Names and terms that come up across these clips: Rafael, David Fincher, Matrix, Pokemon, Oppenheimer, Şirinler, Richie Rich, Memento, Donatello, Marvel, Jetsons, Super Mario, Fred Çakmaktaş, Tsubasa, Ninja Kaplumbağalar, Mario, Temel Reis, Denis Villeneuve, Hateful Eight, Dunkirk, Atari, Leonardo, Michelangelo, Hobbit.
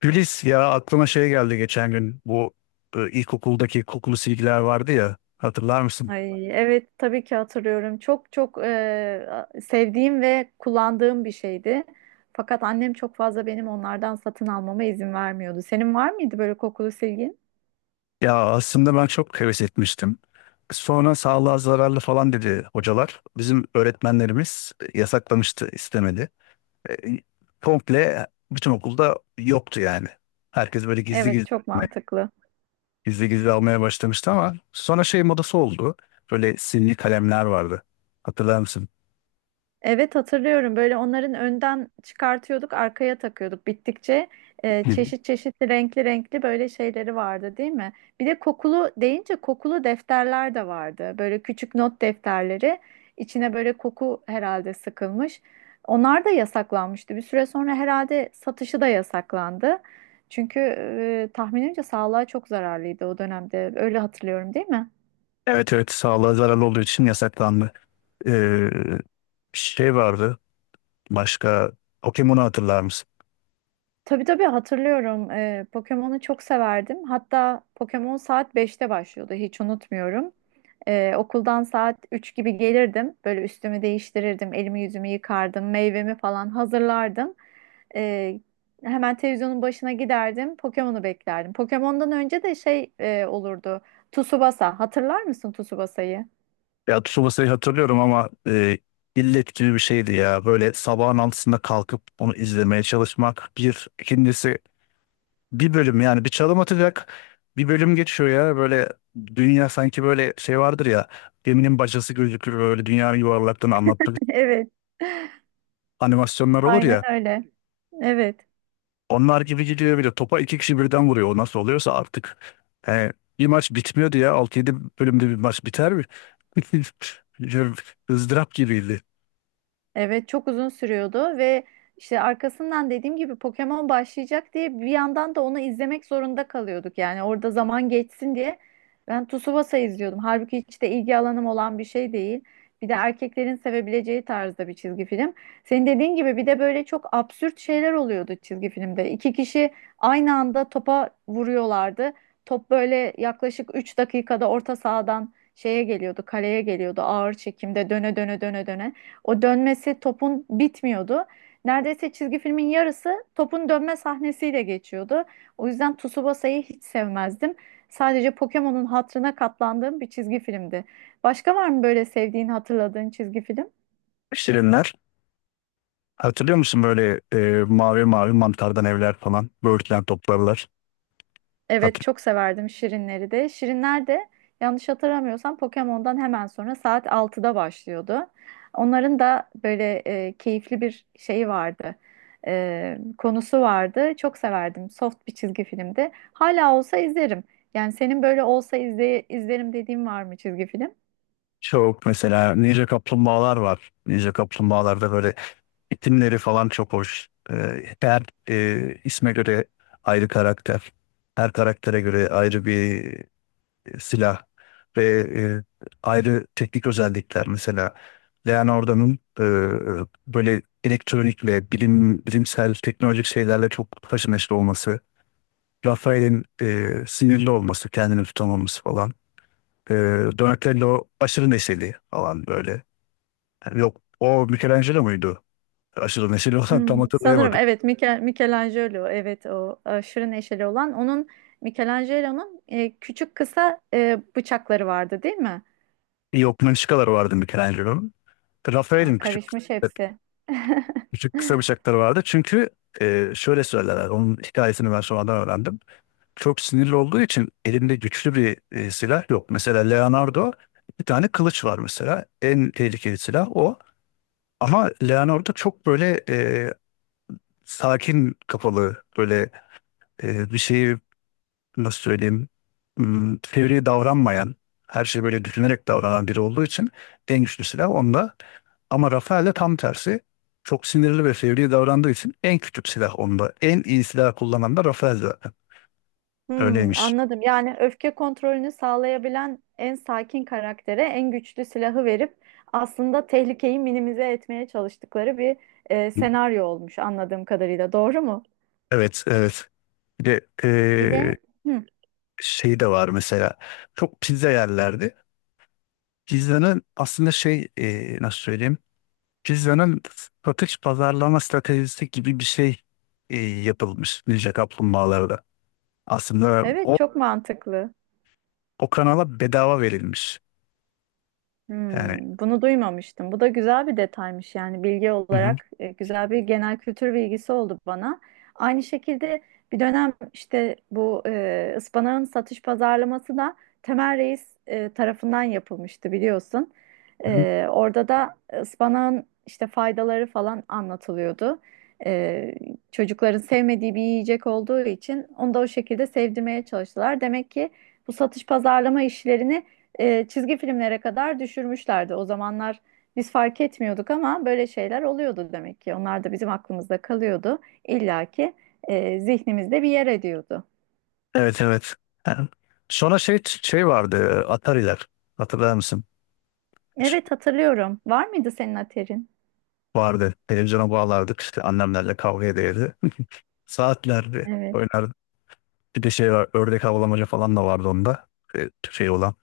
Gülis, ya aklıma şey geldi geçen gün, bu ilkokuldaki kokulu silgiler vardı ya, hatırlar mısın? Ay, evet tabii ki hatırlıyorum. Çok çok sevdiğim ve kullandığım bir şeydi. Fakat annem çok fazla benim onlardan satın almama izin vermiyordu. Senin var mıydı böyle kokulu silgin? Ya aslında ben çok heves etmiştim. Sonra sağlığa zararlı falan dedi hocalar. Bizim öğretmenlerimiz yasaklamıştı, istemedi. E, Komple bütün okulda yoktu yani. Herkes böyle gizli Evet, gizli çok almaya, mantıklı. gizli gizli almaya başlamıştı ama sonra şey modası oldu. Böyle sinli kalemler vardı. Hatırlar mısın? Evet, hatırlıyorum, böyle onların önden çıkartıyorduk, arkaya takıyorduk bittikçe, Hı. çeşit çeşit renkli renkli böyle şeyleri vardı değil mi? Bir de kokulu deyince kokulu defterler de vardı, böyle küçük not defterleri içine böyle koku herhalde sıkılmış. Onlar da yasaklanmıştı, bir süre sonra herhalde satışı da yasaklandı. Çünkü tahminimce sağlığa çok zararlıydı o dönemde, öyle hatırlıyorum, değil mi? Evet, evet, sağlığa zararlı olduğu için yasaklandı. Ee, şey vardı başka, Pokemon'u hatırlar mısın? Tabii tabii, hatırlıyorum. Pokemon'u çok severdim. Hatta Pokemon saat 5'te başlıyordu. Hiç unutmuyorum. Okuldan saat 3 gibi gelirdim. Böyle üstümü değiştirirdim. Elimi yüzümü yıkardım. Meyvemi falan hazırlardım. Ee, hemen televizyonun başına giderdim. Pokemon'u beklerdim. Pokemon'dan önce de şey olurdu. Tsubasa. Hatırlar mısın Tsubasa'yı? Ya Tsubasa'yı hatırlıyorum ama illet gibi bir şeydi ya. Böyle sabahın altısında kalkıp onu izlemeye çalışmak. Bir, ikincisi bir bölüm, yani bir çalım atacak bir bölüm geçiyor ya. Böyle dünya sanki böyle şey vardır ya, geminin bacası gözükür, böyle dünyanın yuvarlaklığını anlatmak Evet. animasyonlar olur Aynen ya. öyle. Evet. Onlar gibi gidiyor, bir de topa iki kişi birden vuruyor. O nasıl oluyorsa artık. He, bir maç bitmiyor diye, 6 yedi bölümde bir maç biter mi? ızdırap gibiydi. Evet, çok uzun sürüyordu ve işte arkasından dediğim gibi Pokemon başlayacak diye bir yandan da onu izlemek zorunda kalıyorduk. Yani orada zaman geçsin diye ben Tsubasa izliyordum. Halbuki hiç de ilgi alanım olan bir şey değil. Bir de erkeklerin sevebileceği tarzda bir çizgi film. Senin dediğin gibi bir de böyle çok absürt şeyler oluyordu çizgi filmde. İki kişi aynı anda topa vuruyorlardı. Top böyle yaklaşık 3 dakikada orta sahadan şeye geliyordu, kaleye geliyordu ağır çekimde döne döne döne döne. O dönmesi topun bitmiyordu. Neredeyse çizgi filmin yarısı topun dönme sahnesiyle geçiyordu. O yüzden Tsubasa'yı hiç sevmezdim. Sadece Pokemon'un hatırına katlandığım bir çizgi filmdi. Başka var mı böyle sevdiğin, hatırladığın çizgi film? Şirinler. Hatırlıyor musun böyle mavi mavi mantardan evler falan. Böğürtlen toplarlar. Evet, Hatır çok severdim Şirinleri de. Şirinler de yanlış hatırlamıyorsam Pokemon'dan hemen sonra saat 6'da başlıyordu. Onların da böyle keyifli bir şeyi vardı. Konusu vardı. Çok severdim. Soft bir çizgi filmdi. Hala olsa izlerim. Yani senin böyle olsa izlerim dediğin var mı çizgi film? Çok, mesela Ninja Kaplumbağalar var. Ninja Kaplumbağalarda böyle itimleri falan çok hoş. E, her isme göre ayrı karakter. Her karaktere göre ayrı bir silah ve e, ayrı teknik özellikler, mesela Leonardo'nun böyle elektronik ve bilimsel teknolojik şeylerle çok haşır neşir olması, Rafael'in sinirli olması, kendini tutamaması falan, e, Donatello aşırı neşeli falan böyle. Yani yok, o Michelangelo muydu? Aşırı neşeli olan, tam Hmm, sanırım hatırlayamadım. evet, Michelangelo, evet, o aşırı neşeli olan onun, Michelangelo'nun küçük kısa bıçakları vardı değil mi? Yok, Mınçıkalar vardı Michelangelo'nun. Ha, Rafael'in küçük karışmış hepsi. Küçük kısa bıçakları vardı. Çünkü şöyle söylerler. Onun hikayesini ben sonradan öğrendim. Çok sinirli olduğu için elinde güçlü bir silah yok. Mesela Leonardo, bir tane kılıç var mesela. En tehlikeli silah o. Ama Leonardo çok böyle sakin kafalı, böyle bir şeyi, nasıl söyleyeyim, fevri davranmayan, her şeyi böyle düşünerek davranan biri olduğu için en güçlü silah onda. Ama Rafaelle tam tersi. Çok sinirli ve fevri davrandığı için en küçük silah onda. En iyi silah kullanan da Rafael zaten. Hmm, Öyleymiş. anladım. Yani öfke kontrolünü sağlayabilen en sakin karaktere en güçlü silahı verip aslında tehlikeyi minimize etmeye çalıştıkları bir senaryo olmuş anladığım kadarıyla. Doğru mu? Evet, evet. Bir de Bir de. Hı, şey de var mesela. Çok pizza yerlerdi. Pizzanın aslında şey, nasıl söyleyeyim? Pizzanın satış pazarlama stratejisi gibi bir şey yapılmış Ninja Kaplumbağalarda. Aslında evet, çok mantıklı. o kanala bedava verilmiş. Yani, Hmm, bunu duymamıştım. Bu da güzel bir detaymış, yani bilgi hı hı. olarak güzel bir genel kültür bilgisi oldu bana. Aynı şekilde bir dönem işte bu ıspanağın satış pazarlaması da Temel Reis tarafından yapılmıştı biliyorsun. Orada da ıspanağın işte faydaları falan anlatılıyordu. E, çocukların sevmediği bir yiyecek olduğu için onu da o şekilde sevdirmeye çalıştılar. Demek ki bu satış pazarlama işlerini çizgi filmlere kadar düşürmüşlerdi. O zamanlar biz fark etmiyorduk ama böyle şeyler oluyordu demek ki. Onlar da bizim aklımızda kalıyordu. İlla ki zihnimizde bir yer ediyordu. Evet, evet. Yani sonra şey vardı, Atari'ler. Hatırlar mısın? Hiç Evet, hatırlıyorum. Var mıydı senin aterin? Vardı. Televizyona bağlardık, işte annemlerle kavga ederdi. Saatlerdi Evet. oynardı. Bir de şey var, ördek avlamaca falan da vardı onda. E, şey olan.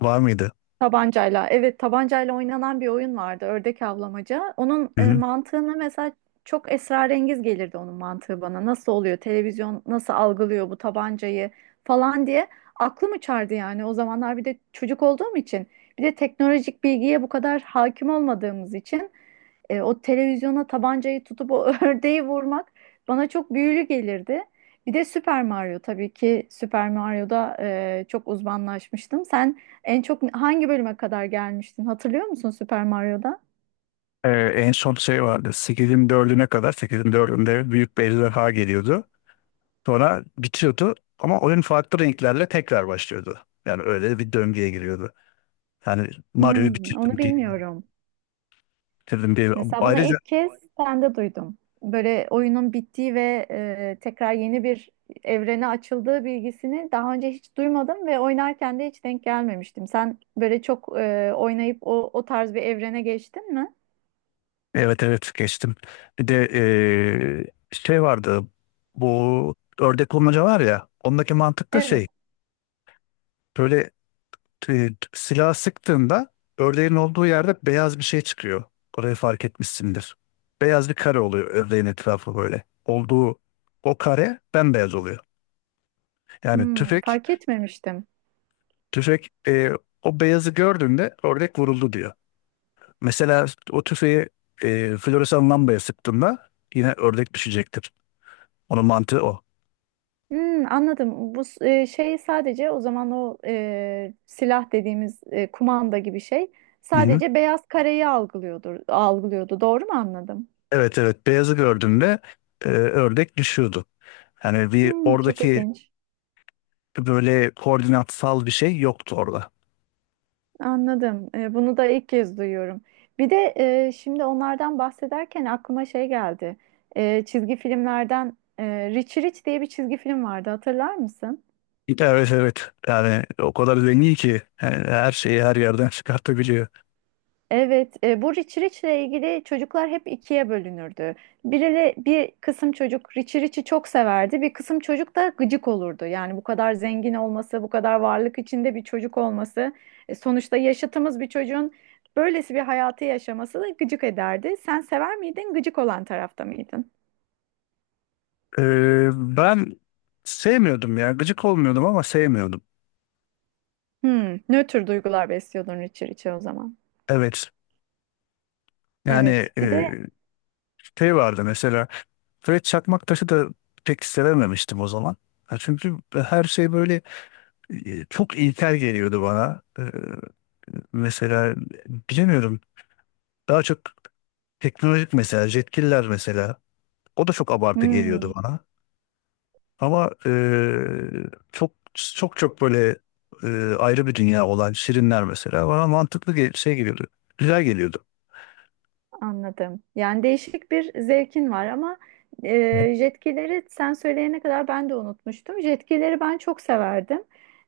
Var mıydı? Tabancayla. Evet, tabancayla oynanan bir oyun vardı. Ördek avlamaca. Onun Hı hı. mantığını, mesela çok esrarengiz gelirdi onun mantığı bana. Nasıl oluyor? Televizyon nasıl algılıyor bu tabancayı falan diye aklım uçardı yani. O zamanlar bir de çocuk olduğum için, bir de teknolojik bilgiye bu kadar hakim olmadığımız için o televizyona tabancayı tutup o ördeği vurmak bana çok büyülü gelirdi. Bir de Super Mario, tabii ki Super Mario'da çok uzmanlaşmıştım. Sen en çok hangi bölüme kadar gelmiştin? Hatırlıyor musun Super Mario'da? E, en son şey vardı. 8'in dördüne kadar, 8'in dördünde büyük bir ejderha geliyordu. Sonra bitiyordu ama oyun farklı renklerle tekrar başlıyordu. Yani öyle bir döngüye giriyordu. Yani Mario'yu Hmm, onu bilmiyorum. bitirdim diye. Mesela bunu Ayrıca ilk kez sende duydum. Böyle oyunun bittiği ve tekrar yeni bir evrene açıldığı bilgisini daha önce hiç duymadım ve oynarken de hiç denk gelmemiştim. Sen böyle çok oynayıp o tarz bir evrene geçtin mi? Evet, evet, geçtim. Bir de şey vardı, bu ördek bulmaca var ya, ondaki mantık da Evet. şey, böyle silah sıktığında ördeğin olduğu yerde beyaz bir şey çıkıyor. Orayı fark etmişsindir. Beyaz bir kare oluyor ördeğin etrafı, böyle olduğu, o kare bembeyaz oluyor. Yani Hmm, fark etmemiştim. tüfek o beyazı gördüğünde ördek vuruldu diyor. Mesela o tüfeği floresan lambaya sıktığında yine ördek düşecektir. Onun mantığı o. Hmm, anladım. Bu şey, sadece o zaman o silah dediğimiz kumanda gibi şey Hı-hı. sadece beyaz kareyi algılıyordu. Doğru mu anladım? Evet, evet, beyazı gördüğünde ördek düşüyordu. Yani bir Hmm, çok oradaki ilginç. böyle koordinatsal bir şey yoktu orada. Anladım. Bunu da ilk kez duyuyorum. Bir de şimdi onlardan bahsederken aklıma şey geldi. Çizgi filmlerden, Rich Rich diye bir çizgi film vardı. Hatırlar mısın? Evet, evet, yani o kadar zengin ki yani her şeyi her yerden çıkartabiliyor. Evet, bu Richie Rich'le ilgili çocuklar hep ikiye bölünürdü. Biriyle bir kısım çocuk Richie Rich'i çok severdi, bir kısım çocuk da gıcık olurdu. Yani bu kadar zengin olması, bu kadar varlık içinde bir çocuk olması, sonuçta yaşıtımız bir çocuğun böylesi bir hayatı yaşaması da gıcık ederdi. Sen sever miydin, gıcık olan tarafta mıydın? Ben sevmiyordum ya, gıcık olmuyordum ama sevmiyordum. Hmm, nötr duygular besliyordun Richie Rich'e o zaman. Evet yani Evet. Bir de. şey vardı mesela, Fred Çakmaktaş'ı da pek sevememiştim o zaman. Ha, çünkü her şey böyle çok ilkel geliyordu bana. Mesela bilemiyorum, daha çok teknolojik, mesela jetkiller mesela, o da çok abartı geliyordu hmm, bana. Ama çok çok çok böyle e, ayrı bir dünya olan Şirinler mesela bana mantıklı şey geliyordu. Güzel geliyordu. Anladım. Yani değişik bir zevkin var ama jetkileri sen söyleyene kadar ben de unutmuştum. Jetkileri ben çok severdim.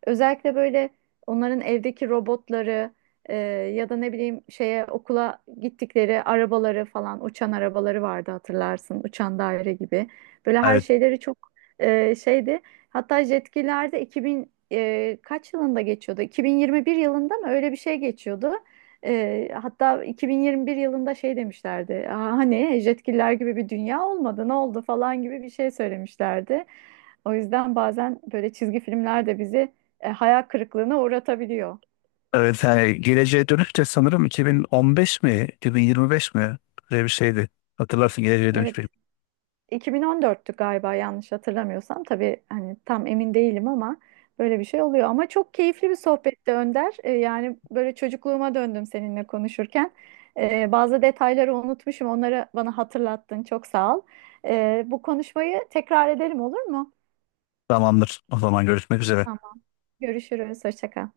Özellikle böyle onların evdeki robotları, e, ya da ne bileyim şeye okula gittikleri arabaları falan, uçan arabaları vardı hatırlarsın. Uçan daire gibi. Böyle her Evet. şeyleri çok şeydi. Hatta jetkilerde 2000 kaç yılında geçiyordu? 2021 yılında mı, öyle bir şey geçiyordu. Hatta 2021 yılında şey demişlerdi. "Aa, hani jetgiller gibi bir dünya olmadı, ne oldu" falan gibi bir şey söylemişlerdi. O yüzden bazen böyle çizgi filmler de bizi hayal kırıklığına uğratabiliyor. Evet yani geleceğe dönüş de sanırım 2015 mi 2025 mi, böyle bir şeydi. Hatırlarsın geleceğe Evet, dönüş bir. 2014'tü galiba, yanlış hatırlamıyorsam. Tabii hani tam emin değilim ama böyle bir şey oluyor. Ama çok keyifli bir sohbetti Önder. Yani böyle çocukluğuma döndüm seninle konuşurken. Bazı detayları unutmuşum. Onları bana hatırlattın. Çok sağ ol. Bu konuşmayı tekrar edelim, olur mu? Tamamdır. O zaman görüşmek üzere. Tamam. Görüşürüz. Hoşça kal.